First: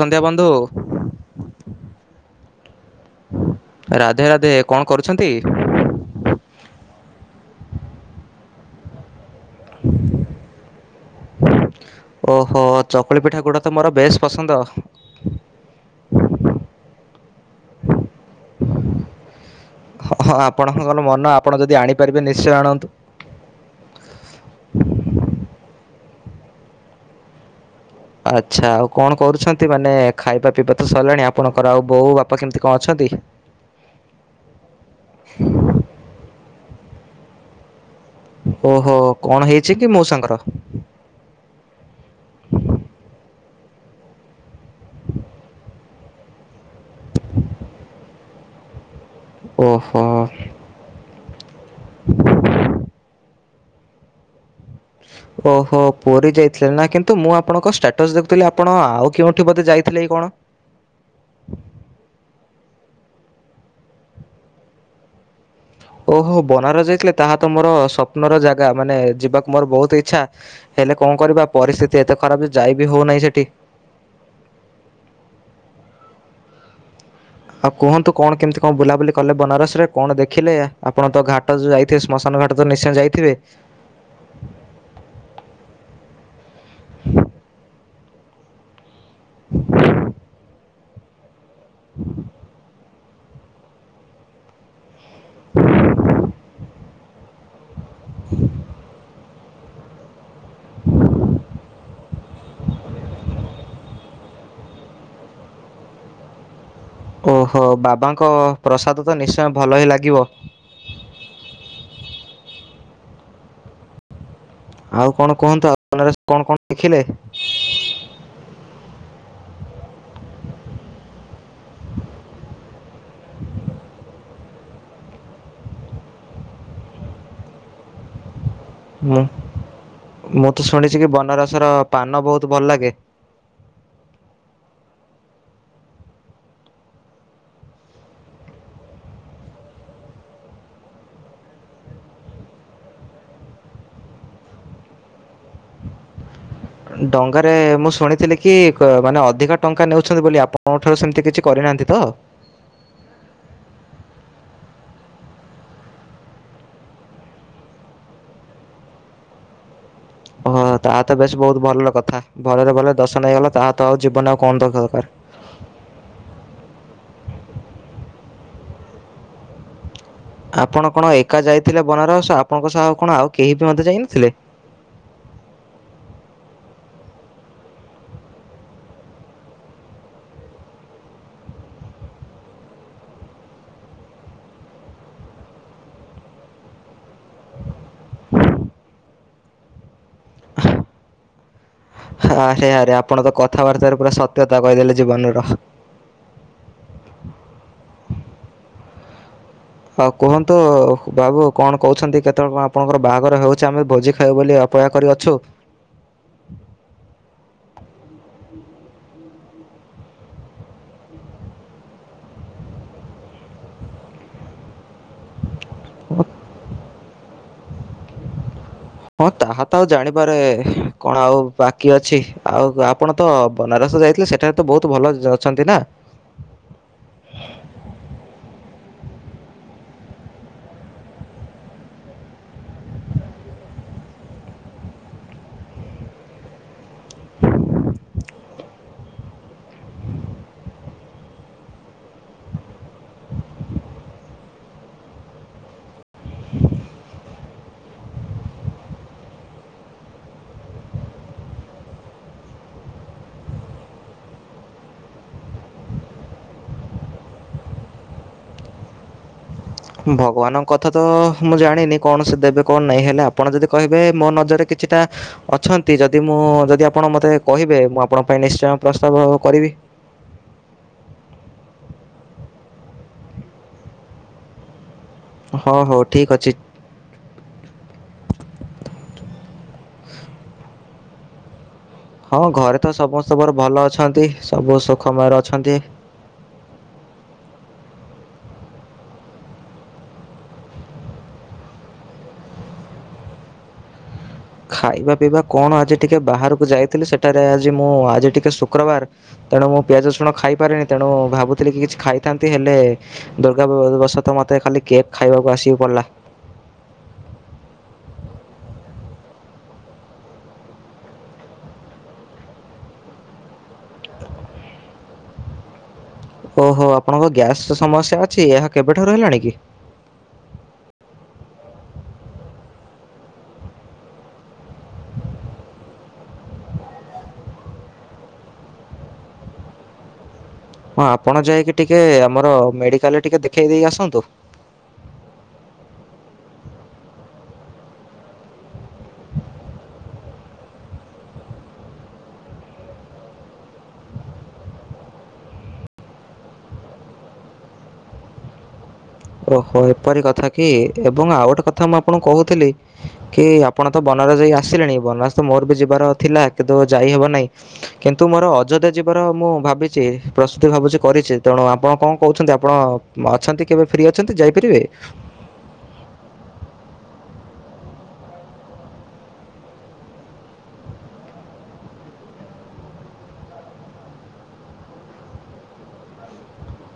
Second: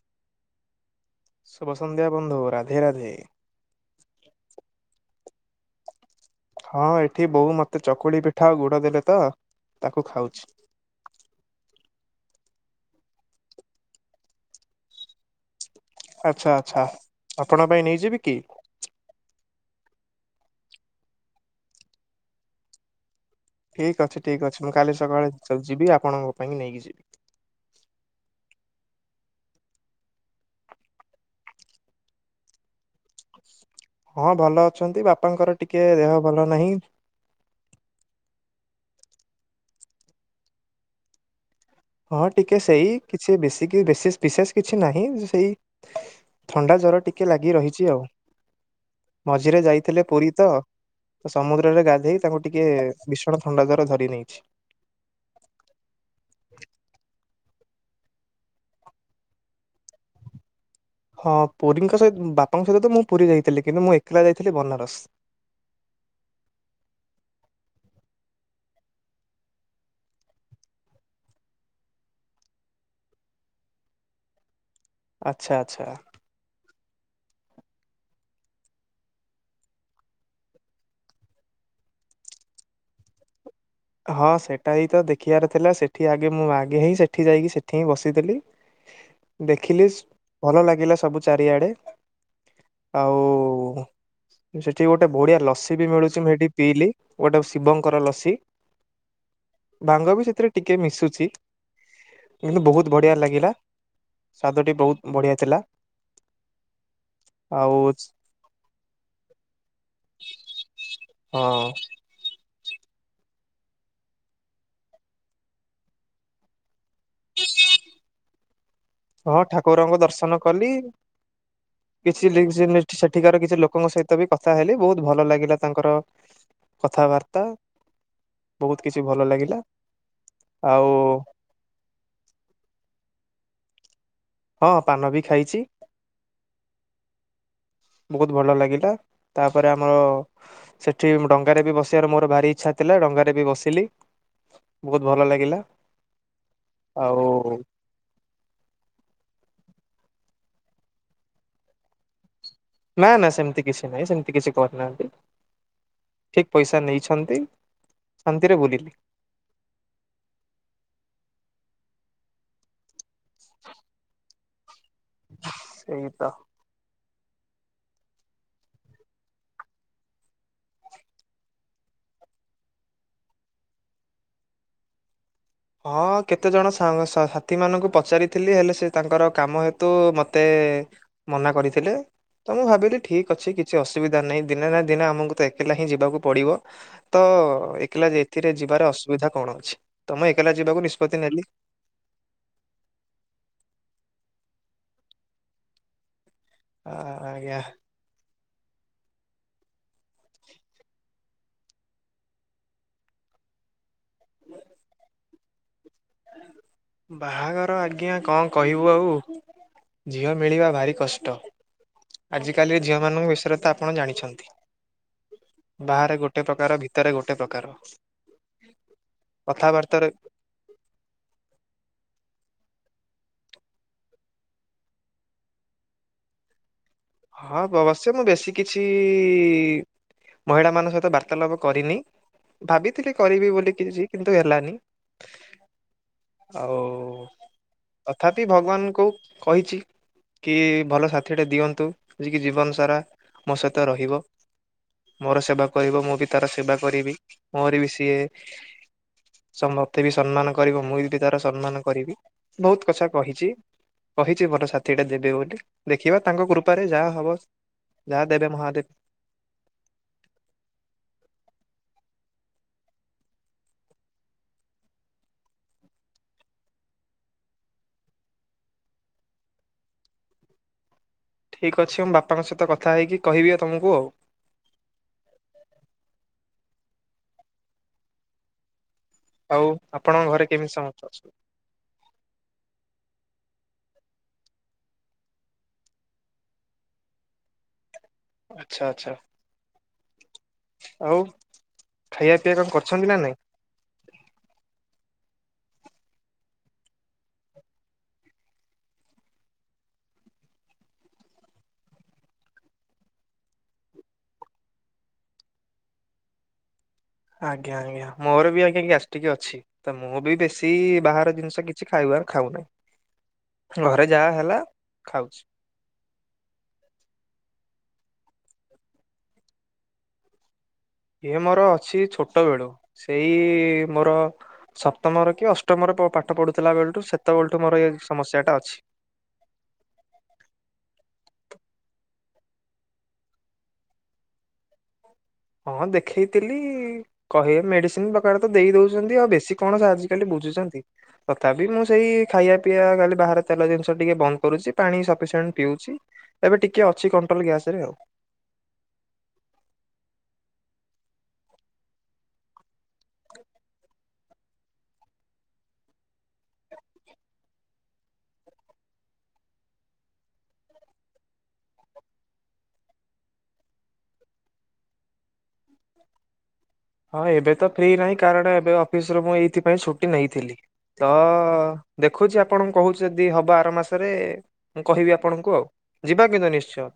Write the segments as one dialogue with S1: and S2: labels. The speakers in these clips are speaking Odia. S1: ସନ୍ଧ୍ୟା ବନ୍ଧୁ।
S2: ଶୁଭ ସନ୍ଧ୍ୟା ବନ୍ଧୁ। ରାଧେ ରାଧେ।
S1: ରାଧେ ରାଧେ କଣ କରୁଛନ୍ତି?
S2: ହଁ ଏଠି ବୋଉ ମତେ ଚକୁଳି ପିଠା ଆଉ ଗୁଡ ଦେଲେ ତ ତାକୁ ଖାଉଛି।
S1: ଓହୋ ଚକୁଳି ପିଠା ଗୁଡ ତ ମୋର ବେଶ୍ ପସନ୍ଦ।
S2: ଆଚ୍ଛା ଆଚ୍ଛା ଆପଣଙ୍କ ପାଇଁ ନେଇଯିବି କି?
S1: ହଁ ହଁ ଆପଣଙ୍କର ମନ ଆପଣ ଯଦି ଆଣିପାରିବେ ନିଶ୍ଚେ ଆଣନ୍ତୁ।
S2: ଠିକ୍ ଅଛି ଠିକ୍ ଅଛି ମୁଁ କାଲି ସକାଳେ ଜ ଯିବି ଆପଣଙ୍କ ପାଇଁ ନେଇକି ଯିବି।
S1: ଆଚ୍ଛା ଆଉ କଣ କରୁଛନ୍ତି? ମାନେ ଖାଇବା ପିଇବା ତ ସରିଲାଣି ଆପଣଙ୍କର ଆଉ ବୋଉ ବାପା କେମିତି କଣ ଅଛନ୍ତି?
S2: ହଁ ଭଲ ଅଛନ୍ତି। ବାପାଙ୍କର ଟିକିଏ ଦେହ ଭଲ ନାହିଁ।
S1: ଓହୋ କଣ ହେଇଛି କି ମଉସାଙ୍କର?
S2: ହଁ ଟିକିଏ ସେଇ କିଛି ବେଶୀ ବିଶେଷ କିଛି ନାହିଁ ସେଇ ଥଣ୍ଡା ଜର ଟିକିଏ ଲାଗି ରହିଛି ଆଉ। ମଝିରେ
S1: ଓହୋ
S2: ଯାଇଥିଲେ ପୁରୀ ତ ସମୁଦ୍ରରେ ଗାଧେଇ ତାଙ୍କୁ ଟିକିଏ ବିଷଣ ଥଣ୍ଡା ଜର ଧରି ନେଇଛି।
S1: ଓହୋ ପୁରୀ ଯାଇଥିଲେ ନା କିନ୍ତୁ ମୁଁ ଆପଣଙ୍କଷ୍ଟାଟ ଫଟସ୍ ଦେଖୁଥିଲି ଆପଣ ଆଉ କେଉଁଠି ବୋଧେ ଯାଇଥିଲେ କି କଣ।
S2: ହଁ ପୁରୀଙ୍କ ସହିତ ବାପାଙ୍କ ସହିତ ମୁଁ ପୁରୀ ଯାଇଥିଲି। କିନ୍ତୁ ମୁଁ ଏକେଲା ଯାଇଥିଲି ବନାରସ।
S1: ଓହୋ ବନାରସ ଯାଇଥିଲେ ତାହା ତ ମୋର ସ୍ୱପ୍ନର ଜାଗା। ମାନେ ଯିବାକୁ ମୋର ବହୁତ୍ ଇଚ୍ଛା। ହେଲେ କଁ କରିବା ପରିସ୍ଥିତି ଏତେ ଖରାପ୍ ଯେ ଯାଇ ବିି ହଉ ନାଇ ସେଟି।
S2: ଆଚ୍ଛା ଆଚ୍ଛା।
S1: ଆଉ କୁହନ୍ତୁ କଣ କେମିତି କଁ ବୁଲାବୁଲି କଲେ ବନାରସ୍ ରେ କଣ ଦେଖିଲେ ଆପଣ ତ ଘା ଟ ଯୁ ଯାଇଥିବେ ଶ୍ମଶାନ ଘାଟ ତ ନିଶ୍ଚୟ ଯାଇଥିବେ?
S2: ହଁ ସେଟା ହି ତ ଦେଖିଆର ଥିଲା ସେଠି ଆଗେ ମୁଁ ଆଗେ ହିଁ ସେଠି ଯାଇକି ସେଠି ହିଁ ବସିଥିଲି।
S1: [inaudible]
S2: ଦେଖିଲିସ୍ ଭଲ ଲାଗିଲା ସବୁ ଚାରିଆଡେ। ଆଉ ଉଁ ସେଠି ଗୋଟେ ବଢିଆ ଲସି ବି ମିଳୁଚି ମୁଁ ସେଇଠି ପିଇଲି ଗୋଟେ ଶିବ କର ଲସି। ଭାଙ୍ଗ ବି ସେଥିରେ ଟିକେ ମିଶୁଛି। କିନ୍ତୁ ବହୁତ୍ ବଢ଼ିଆ ଲାଗିଲା ସ୍ୱାଦଟି ବହୁତ୍ ବଢ଼ିଆ ଥିଲା।
S1: ଓହୋ
S2: ଆଉ
S1: ବାବାଙ୍କ ପ୍ରସାଦ ତ ନିଶ୍ଚୟ ଭଲ ହିଁ ଲାଗିବ।
S2: ହଁ।
S1: ଆଉ କଣ କୁହନ୍ତୁ ଆ [unintelligible] କଣ କଣ ଦେଖିଲେ?
S2: ହଁ ଠାକୁରଙ୍କ ଦର୍ଶନ କଲି। କିଛି ଲିଙ୍କ୍ସ [unintelligible] ସେଠିକାର କିଛି ଲୋକଙ୍କ ସହିତ ବି କଥା ହେଲି ବହୁତ୍ ଭଲ ଲାଗିଲା ତାଙ୍କର କଥାବାର୍ତ୍ତା ବହୁତ୍ କିଛି
S1: ମୁଁ
S2: ଭଲ ଲାଗିଲା ଆଉ
S1: ସର ପାନ ବହୁତ୍ ଭଲ ଲାଗେ।
S2: ହଁ ପାନ ବି ଖାଇଚି। ବହୁତ୍ ଭଲ ଲାଗିଲା ତାପରେ ଆମର ସେଠି ଡଙ୍ଗାରେ ବି ବସିଆର ମୋର ଭାରି ଇଚ୍ଛା ଥିଲା ଡଙ୍ଗାରେ ବି ବସିଲି। ବହୁତ୍ ଭଲ ଲାଗିଲା।
S1: ଅଁ
S2: ଆଉ
S1: ଡଙ୍ଗାରେ ମୁଁ ଶୁଣିଥିଲି କି କ ମାନେ ଅଧିକ ଟଙ୍କା ନେଉଛନ୍ତି ବୋଲି ଆପଣଙ୍କ ଠାରୁ ସେମିତି କିଛି କରିନାହାନ୍ତି ତ?
S2: ନା-ନା ସେମିତି କିଛି ନାଇଁ ସେମିତି କିଛି କରିନାହାନ୍ତି। ଠିକ୍ ପଇସା ନେଇଛନ୍ତି ଶାନ୍ତିରେ ବୁଲିଲି।
S1: ଓହୋ ତାହା ତ ବେଶ୍ ବହୁତ୍ ଭଲ କଥା ଭଲରେ ଭଲ ଦର୍ଶନ ହେଇଗଲା ତାହା ତ ଆଉ ଜୀବନ ଆଉ କଁ [unintelligible] ଦରକାର୍।
S2: ସେଇ ତ।
S1: ଆପଣ କଣ ଏକା ଯାଇଥିଲେ ବନାରସ୍ ଆପଣଙ୍କ ସହ ଆଉ କଣ ଆଉ କେହି ବି ମଧ୍ୟ ଯାଇନଥିଲେ?
S2: ହଁ କେତେ ଜଣ ସାଙ୍ଗ୍ ସାଥି ମାନଙ୍କୁ ପଚାରିଥିଲି ହେଲେ ସେ ତାଙ୍କର କାମ ହେତୁ ମତେ ମନା କରିଥିଲେ। ତ ମୁଁ ଭାବିଲି ଠିକ୍ ଅଛି କିଛି ଅସୁବିଧା ନାଇ ଦିନେ ନା ଦିନେ ଆମକୁ ତ ଏକେଲା ହିଁ ଯିବାକୁ ପଡିବ। ତ ଏକେଲା ଯେ ଏଥିରେ ଯିବାର ଅସୁବିଧା କଣ ଅଛି ତ ମୁଁ ଏକେଲା ଯିବାକୁ ନିଷ୍ପତ୍ତି ନେଲି।
S1: ହାରେ ଆରେ ଆପଣ ତ କଥାବାର୍ତ୍ତାରେ ପୁରା ସତ୍ୟତା କହିଦେଲେ ଜୀବନର।
S2: ଆ ଆଜ୍ଞା।
S1: ହଉ କୁହନ୍ତୁ ବାବୁ କଣ କହୁଛନ୍ତି କେତେଅଳ କଣ ଆପଣଙ୍କର ବାହାଘର ହେଉଛି ଆମେ ଭୋଜି ଖାଇବୁ ବୋଲି ଅ ପୟା କରିଅଛୁ।
S2: ବାହାଘର ଆଜ୍ଞା କଁ କହିବୁ ଆଉ ଝିଅ ମିଳିବା ଭାରି କଷ୍ଟ। ଆଜି କାଲି ଝିଅ ମାନଙ୍କ ବିଷୟରେ ତ ଆପଣ ଜାଣିଛନ୍ତି। ବାହାରେ ଗୋଟେ ପ୍ରକାର ଭିତରେ ଗୋଟେ ପ୍ରକାର।
S1: ହଁ ତାହା ତ ଆଉ
S2: କଥାବାର୍ତ୍ତାରେ
S1: ଜାଣିବାରେ ଏ କଣ ଆଉ ବାକି ଅଛି ଆଉ ଗ ଆପଣ ତ ବନାରସ ଯାଇଥିଲେ ସେଠାରେ ତ ବହୁତୁ ଭଲ ଜ ଅଛନ୍ତି ନା।
S2: ହଁ ବବଶ୍ୟ ମୁଁ ବେଶୀ କିଛି ଇ-ଇ-ଇ-ଇ ମହିଳାମାନଙ୍କ ସହିତ ବାର୍ତ୍ତାଳାପ କରିନି। ଭାବିଥିଲି କରିବି ବୋଲି କିଛି କିନ୍ତୁ ହେଲାନି। ଓ ତଥାପି ଭଗବାନଙ୍କୁ କହିଛି କି ଭଲ ସାଥିଟେ ଦିଅନ୍ତୁ। ଯେ କି ଜୀବନ ସାରା ମୋ ସହିତ ରହିବ। ମୋର ସେବା କରିବ ମୁଁ ବି ତାର ସେବା କରିବି ମୋର ବି ସିଏ ମତେ ବି ସମ୍ମାନ କରିବ ମୁଁ ବି ତାର ସମ୍ମାନ କରିବି ବହୁତ କଥା କହିଛି। କହିଛି ମୋର ସାଥିୀଟେ ଦେବେ ବୋଲି ଦେଖିବା ତାଙ୍କ କୃ ପା ରେ ଯାହା ହବ ଯାହା ଦେବେ ମହାଦେବ।
S1: ଭଗବାନଙ୍କ କଥା ତ ମୁଁ ଜାଣିନି କଣ ସେ ଦେବେ କଣ ନାହିଁ ହେଲେ ଆପଣ ଯଦି କହିବେ ମୋ ନଜରରେ କିଛିଟା ଅଛନ୍ତି ଯଦି ମୁଁ ଯଦି ଆପଣ ମତେ କହିବେ ମୁଁ ଆପଣଙ୍କ ପାଇଁ ନିଶ୍ଚୟ ପ୍ରସ୍ତାବ କରିବି।
S2: ଠିକ୍ ଅଛି ମୁଁ ବାପାଙ୍କ ସହିତ କଥା ହେଇକି କହିବି ଆ ତମକୁ ଆଉ।
S1: ହଉ ହଉ ଠିକ ଅଛି।
S2: ଆଉ ଆପଣଙ୍କ ଘରେ କେମିତି ସମସ୍ତେ ଅଛନ୍ତି?
S1: ହଁ ଘରେ ତ ସମସ୍ତେ ମୋର ଭଲ ଅଛନ୍ତି ସବୁ ସୁଖମୟର ଅଛନ୍ତି।
S2: ଆଛା ଆଚ୍ଛା। ଆଉ ଖାଇବା ପିଇବା କଣ କରିଛନ୍ତି ନା ନାଇଁ?
S1: ଖାଇବା ପିଇବା କଣ ଆଜି ଟିକେ ବାହାରକୁ ଯାଇଥିଲି ସେଠାରେ ଆଜି ମୁଁ ଆଜି ଟିକେ ଶୁକ୍ରବାର ତେଣୁ ମୁଁ ପିଆଜ ରଷୁଣ ଖାଇପାରେନି ତେଣୁ ଭାବୁଥିଲି କିଛି ଖାଇଥାନ୍ତି ହେଲେ ଦୁର୍ଗାବଶତଃ ମତେ ଖାଲି କେକ୍ ଖାଇବାକୁ ଆସିକି ପଡ଼ିଲା।
S2: ଆଜ୍ଞା ଆଜ୍ଞା ମୋର ବି ଆଜ୍ଞା ଗ୍ୟାସ୍ ଟିକ ଅଛି। ତ ମୁଁ ବି ବେଶୀ ବାହାର ଜିନିଷ କିଛି ଖାଇବ ଖାଉ ନାହିଁ। ଘରେ ଯାହା ହେଲା ଖାଉଛି।
S1: ଓହୋ ଆପଣଙ୍କ ଗ୍ୟାସ ସମସ୍ୟା ଅଛି ଏହା କେବେଠାରୁ ହେଲାଣି କି?
S2: ଇଏ ମୋର ଅଛି ଛୋଟ ବେଳୁ ସେଇ ମୋର ସପ୍ତମରେ କି ଅଷ୍ଟମରେ ପାଠ ପଢୁଥିଲା ବେଳଠୁ ସେତେବେଳଠୁ ମୋର ଏଇ ସମସ୍ୟା ଟା ଅଛି।
S1: ହଁ ଆପଣ ଯାଇକି ଟିକେ ଆମର ମେଡ଼ିକାଲରେ ଟିକେ ଦେଖେଇ ଦେଇ ଆସନ୍ତୁ।
S2: ହଁ ଦେଖଇଥିଲି କହିବେ ମେଡିସିନ ପ୍ରକାର ତ ଦେଇ ଦଉଛନ୍ତି ଆଉ ବେଶୀ କଣ ଆଜିକାଲି ବୁଝୁଛନ୍ତି। ତଥାପି ମୁଁ ସେଇ ଖାଇବା ପିଇବା କାଲି ବାହାରେ ତେଲ ଜିନିଷ ଟିକେ ବନ୍ଦ କରୁଛି ପାଣି ସଫିସିଣ୍ଟ ପିଉଛି। ଏବେ ଟିକେ ଅଛି କଣ୍ଟ୍ରୋଲ ଗ୍ୟାସ ରେ ଆଉ।
S1: ଓହୋ ଏପରି କଥା କି ଏବଂ ଆଉ ଗୋଟେ କଥା ମୁଁ ଆପଣଙ୍କୁ କହୁଥିଲି କି ଆପଣ ତ ବନାରସ ଜାଇ ଆସିଲେଣି ବନାରସ ତ ମୋର ବି ଯିବାର ଥିଲା କିନ୍ତୁ ଯାଇହବ ନାହିଁ। କିନ୍ତୁ ମୋର ଅଯୋଧ୍ୟା ଯିବାର ମୁଁ ଭାବିଛି ପ୍ରସ୍ତୁତି ଭାବୁଛି କରିଛି ତେଣୁ ଆପଣ କଣ କହୁଛନ୍ତି ଆପଣ ଅଛନ୍ତି କେବେ ଫ୍ରି ଅଛନ୍ତି ଯାଇପାରିବେ?
S2: ହଁ ଏବେ ତ ଫ୍ରି ନାହିଁ କାରଣ ଏବେ ଅଫିସରୁ ମୁଁ ଏଇଥିପାଇଁ ଛୁଟି ନେଇଥିଲି। ତ ଦେଖୁଛି ଆପଣଙ୍କୁ କହୁଛି ଯଦି ହବ ଆର ମାସରେ ମୁଁ କହିବି ଆପଣଙ୍କୁ ଆଉ ଯିବା କିନ୍ତୁ ନିଶ୍ଚୟ।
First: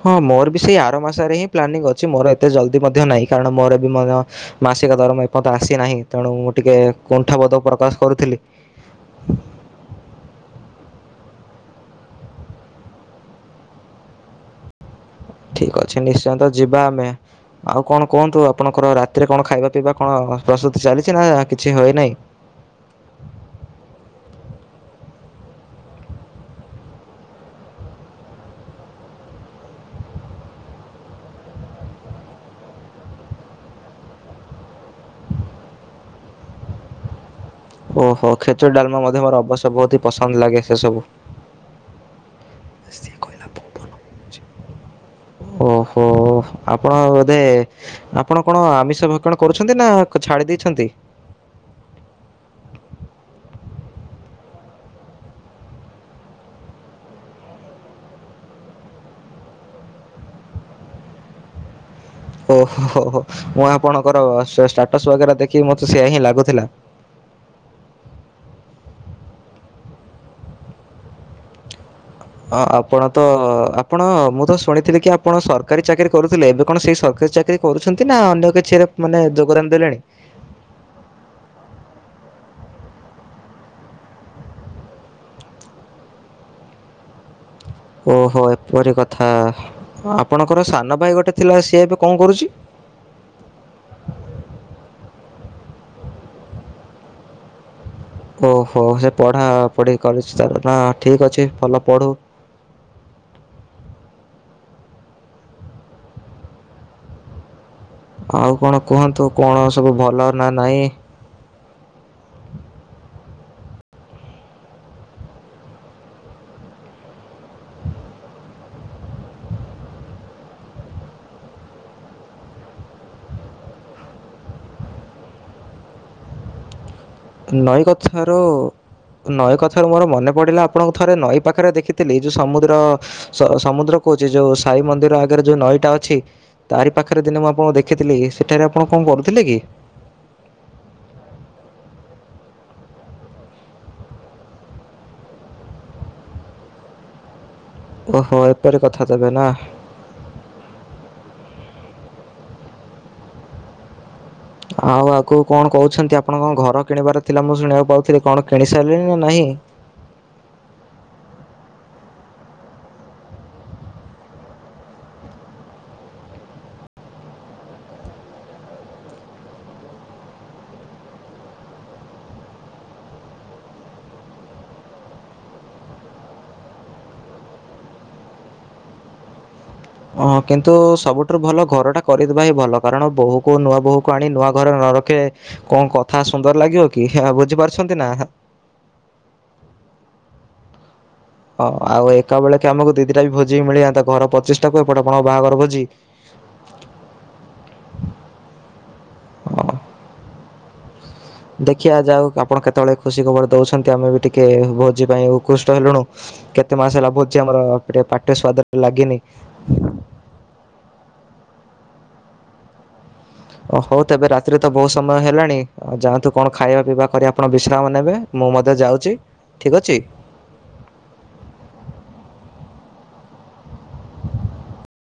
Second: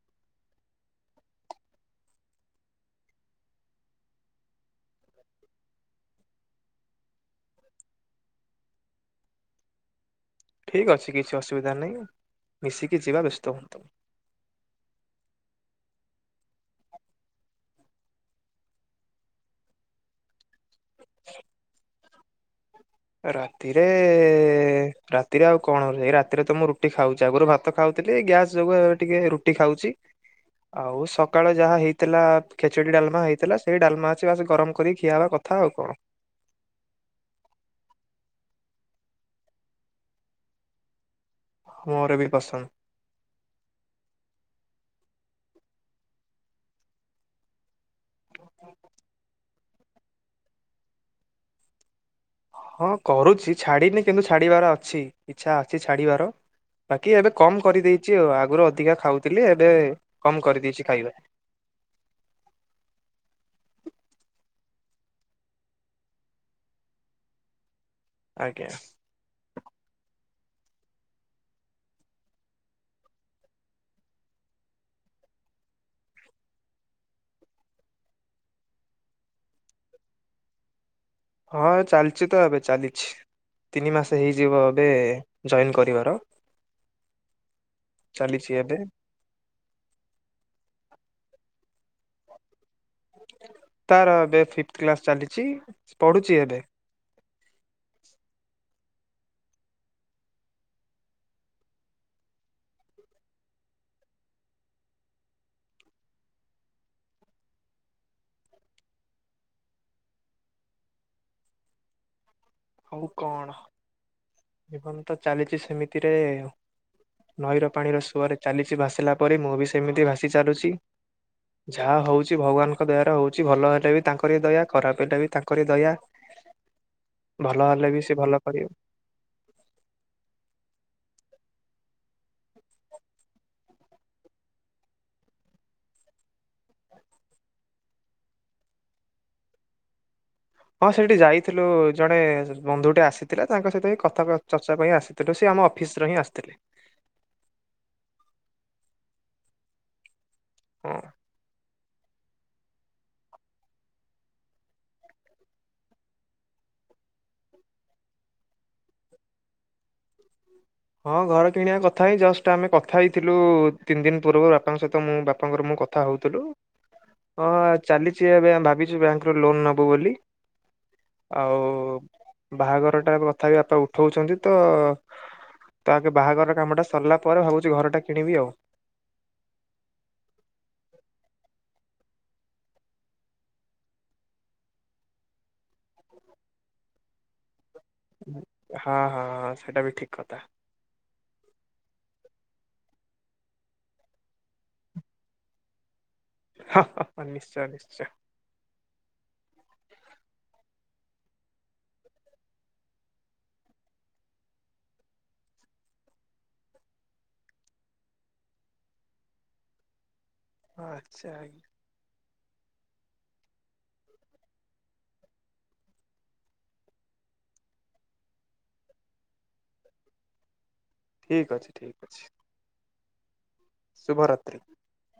S1: ହଁ ମୋର ବି ସେଇ ଆର ମାସରେ ହିଁ ପ୍ଲାନିଂ ଅଛି ମୋର ଏତେ ଜଲ୍ଦି ମଧ୍ୟ ନାହିଁ କାରଣ ମୋର ବି ମଧ୍ୟ ମାସିକ ଦରମା ଏପର୍ଯ୍ୟନ୍ତ ଆସିନାହିଁ ତେଣୁ ମୁଁ ଟିକେ କୁଣ୍ଠାବୋଧ ପ୍ରକାଶ କରୁଥିଲି।
S2: ଠିକ୍ ଅଛି କିଛି ଅସୁବିଧା ନାହିଁ ମିଶିକି ଯିବା ବ୍ୟସ୍ତ ହୁଅନ୍ତୁନି।
S1: ଠିକ ଅଛ ନିଶ୍ଚୟ ତ ଯିବା ଆମେ। ଆଉ କଣ କୁହନ୍ତୁ ଆପଣଙ୍କର ରାତିରେ କଣ ଖାଇବା ପିଇବା କଣ ପ୍ରସ୍ତୁତି ଚାଲିଛି ନା କିଛି ହୋଇ ନାହିଁ?
S2: ରାତିରେ ରାତିରେ ଆଉ କଣ କରଛି ଏ ରାତିରେ ତ ମୁଁ ରୁଟି ଖାଉଛି ଆଗରୁ ଭା ତ ଖାଉଥିଲି ଗ୍ୟାସ ଯୋଗୁ ଏ ଟିକେ ରୁଟି ଖାଉଚି। ଆଉ ସକାଳ ଯାହା ହେଇଥିଲା ଖେଚୁଡି ଡାଲମା ହେଇଥିଲା ସେଇ ଡାଲମା ଅଛି ବାସ ଗରମ କରି ଖିଆବା କ ଥାଉ କଣ?
S1: ଓହୋ ଖେଚୁଡି ଡାଲମା ମଧ୍ୟ ମୋର ଅବଶ୍ୟ ବହୁତ ହି ପସନ୍ଦ ଲାଗେ ସେ ସବୁ।
S2: ମୋର ବି ପସନ୍ଦ।
S1: ଓହୋ ଆପଣ ବୋଧେ ଆପଣ କଣ ଆମିଷ ଭକ୍ଷଣ କରୁଛନ୍ତି ନା ଛାଡି ଦେଇଛନ୍ତି?
S2: ହଁ କରୁଛି ଛାଡିନି କିନ୍ତୁ ଛାଡିବାର ଅଛି ଇଛା ଅଛି ଛାଡିବାର। ବାକି ଏବେ କମ କରିଦେଇଚି ଆଉ। ଆଗରୁ ଅଧିକା ଖାଉଥିଲି ଏବେ କମ କରିଦେଇଚି ଖାଇବା।
S1: ଓହୋ ମୁଁ ଆପଣଙ୍କର ଷ୍ଟାଟସ୍ ବଗେରା ଦେଖିକି ମତେ ସେଆ ହିଁ ଲାଗୁଥିଲା।
S2: ଆଜ୍ଞା
S1: ହଁ ଆପଣ ତ ଆପଣ ମୁଁ ତ ଶୁଣିଥିଲି କି ଆପଣ ସରକାରୀ ଚାକିରି କରୁଥିଲେ। ଏବେ କଣ ସେଇ ସରକାରୀ ଚାକିରୀ କରୁଛନ୍ତି ନା ଅନ୍ୟ କିଛିରେ ମାନେ ଯୋଗଦାନ ଦେଲେଣି?
S2: ହଁ ଚାଲିଚି ତ ଏବେ ଚାଲିଛି। ତିନି ମାସ ହେଇଯିବ ଏବେ ଜଏନ୍ କରିବାର।
S1: ଓହୋ
S2: ଚାଲିଛି ଏବେ।
S1: ଏପରି କଥା ଆପଣଙ୍କର ସାନ ଭାଇ ଗୋଟେ ଥିଲା ସିଏ ଏବେ କଣ କରୁଚି?
S2: ତାର ଏବେ ଫିଫଥ କ୍ଲାସ ଚାଲିଚି ପଢୁଚି ଏବେ।
S1: ଓହୋ ସେ ପଢ଼ା ପଢ଼ି କରୁଚି ତାଲେ ନା ଠିକ୍ ଅଛି ଭଲ ପଢ଼ୁ। ଆଉ କଣ କୁହନ୍ତୁ କଣ ସବୁ ଭଲ ନା ନାଇଁ?
S2: ହୋଉ କଣ? ଜୀବନ ତ ଚାଲିଚି ସେମିତିରେ। ନଈର ପାଣିର ସୁଅରେ ଚାଲିଚି ଭାସିଲା ପରି ମୁଁ ବି ସେମିତି ଭାସି ଚାଲୁଛି। ଯାହା ହୋଉଚି ଭଗବାନଙ୍କ ଦୟାରେ ହୋଉଚି। ଭଲ ହେଲେ ବି ତାଙ୍କର ଦୟା ଖରାପ ହେଲେ ବି ତାଙ୍କରି ଦୟା। ଭଲ
S1: ନଈ
S2: ହେଲେ ବି ସେ ଭଲ
S1: କଥାରୁ
S2: କରିବ।
S1: ନଈ କଥାରୁ ମୋର ମନେ ପଡିଲା ଆପଣଙ୍କ ଥରେ ନଈ ପାଖରେ ଦେଖିଥିଲି ଯୋଉ ସମୁଦ୍ର ସ ସମୁଦ୍ର କହୁଚି ଯୋଉ ସାଇ ମନ୍ଦିର ଆଗରେ ଯୋଉ ନଈଟା ଅଛି। ତାରି ପାଖରେ ଦିନେ ମୁଁ ଆପଣ ଦେଖିଥିଲି ସେଠାରେ ଆପଣ କଣ କରୁଥିଲେ କି?
S2: ହଁ ସେଠି ଯାଇଥିଲୁ ଜଣେ ବନ୍ଧୁଟେ ଆସିଥିଲା ତାଙ୍କ ସହିତ କଥା ଚର୍ଚ୍ଚା ପାଇଁ ଆସ ଥିଲୁ। ସେ ଆମ ଅଫିସର ହିଁ ଆସଥିଲେ।
S1: ଓହୋ ଏପରି କଥା ତାହେଲେ ନା।
S2: ହୁଁ
S1: ଆଉ ଆଗକୁ କଣ କହୁଛନ୍ତି, ଆପଣଙ୍କ ଘର କିଣିବାର ଥିଲା ମୁଁ ଶୁଣିବାକୁ ପାଉଥିଲି, କଣ କିଣି ସାଇଲେଣି ନା ନାହିଁ?
S2: ହଁ ଘର କିଣିବା କଥା ହେଇ ଜଷ୍ଟ ଆମେ କଥା ହେଇଥିଲୁ ତିନି ଦିନ ପୂର୍ବରୁ ବାପାଙ୍କ ସହିତ ମୁ ବାପାଙ୍କର ମୁ କ ଥା ହୋଉଥୁଲୁ ହଁ ଚାଲିଚି ଏବେ ଭାବିଛୁ ବ୍ୟାଙ୍କରୁ ଲୋନ ନେବୁ ବୋଲି। ଆଉ ବାହାଘରଟା କଥାପି ବାପା ଉଠୋଉଚନ୍ତି ତ। ତ ଆଗେ ବାହାଘର କାମଟା ସରଲା ପରେ ଭାବୁଛି ଘରଟା କିଣିବି ଆଉ।
S1: ହ କିନ୍ତୁ ସବୁଠାରୁ ଭଲ ଘରଟା କରିଦେବା ହିଁ ଭଲ। କାରଣ ବୋହୂକୁ ନୂଆ ବୋହୂକୁ ଆଣି ନୂଆ ଘରେ ନ ରଖିଲେ। କଣ କଥା ସୁନ୍ଦର ଲାଗିବ କି ହେ ବୁଝିପାର
S2: ହଁ ହଁ ହଁ ସେଇଟା ବି ଠିକ କଥା।
S1: ହଁ ଆଉ ଏକା ବେଳକ ଆମକୁ ଦି ଦିଟା ବି ଭୋଜି ମିଳିଯଆନ୍ତା। ଘର ପଚିଶଟାକୁ ଏପଟେ ଆପଣଙ୍କ ବାହାଘର ଭୋଜି।
S2: ହା ହା ହା ନିଶ୍ଚୟ ନିଶ୍ଚୟ।
S1: ହଁ ଦେଖିବା ଯା ହୋଉ ଆପଣ କେତୋବେଳେ ଖୁସି ଖବର ଦୋଉଛନ୍ତି ଆମେ ବି ଟିକେ ଭୋଜି ପାଇଁ ଉକୃଷ୍ଟ ହେଲୁଣୁ। କେତେ ମାସ ହେଲା ଭୋଜି ଆମର ପ୍ରେ ପାଟିରେ ସ୍ୱାଦଟା ଲଗିନି।
S2: ଆଚ୍ଛା ଆଜ୍ଞା।
S1: ଓ ହୋଉ ତେବେ ରାତିରେ ତ ବହୁତ ସମୟ ହେଲାଣି ଆଉ ଯାଆନ୍ତୁ କଣ ଖାଇବା ପିଇବା କରି ଆପଣ ବିଶ୍ରାମ ନେବେ। ମୁଁ ମଧ୍ୟ ଯାଉଛି ଠିକ୍ ଅଛି?
S2: ଠିକ୍ ଅଛି ଠିକ୍ ଅଛି। ଶୁଭରାତ୍ରି।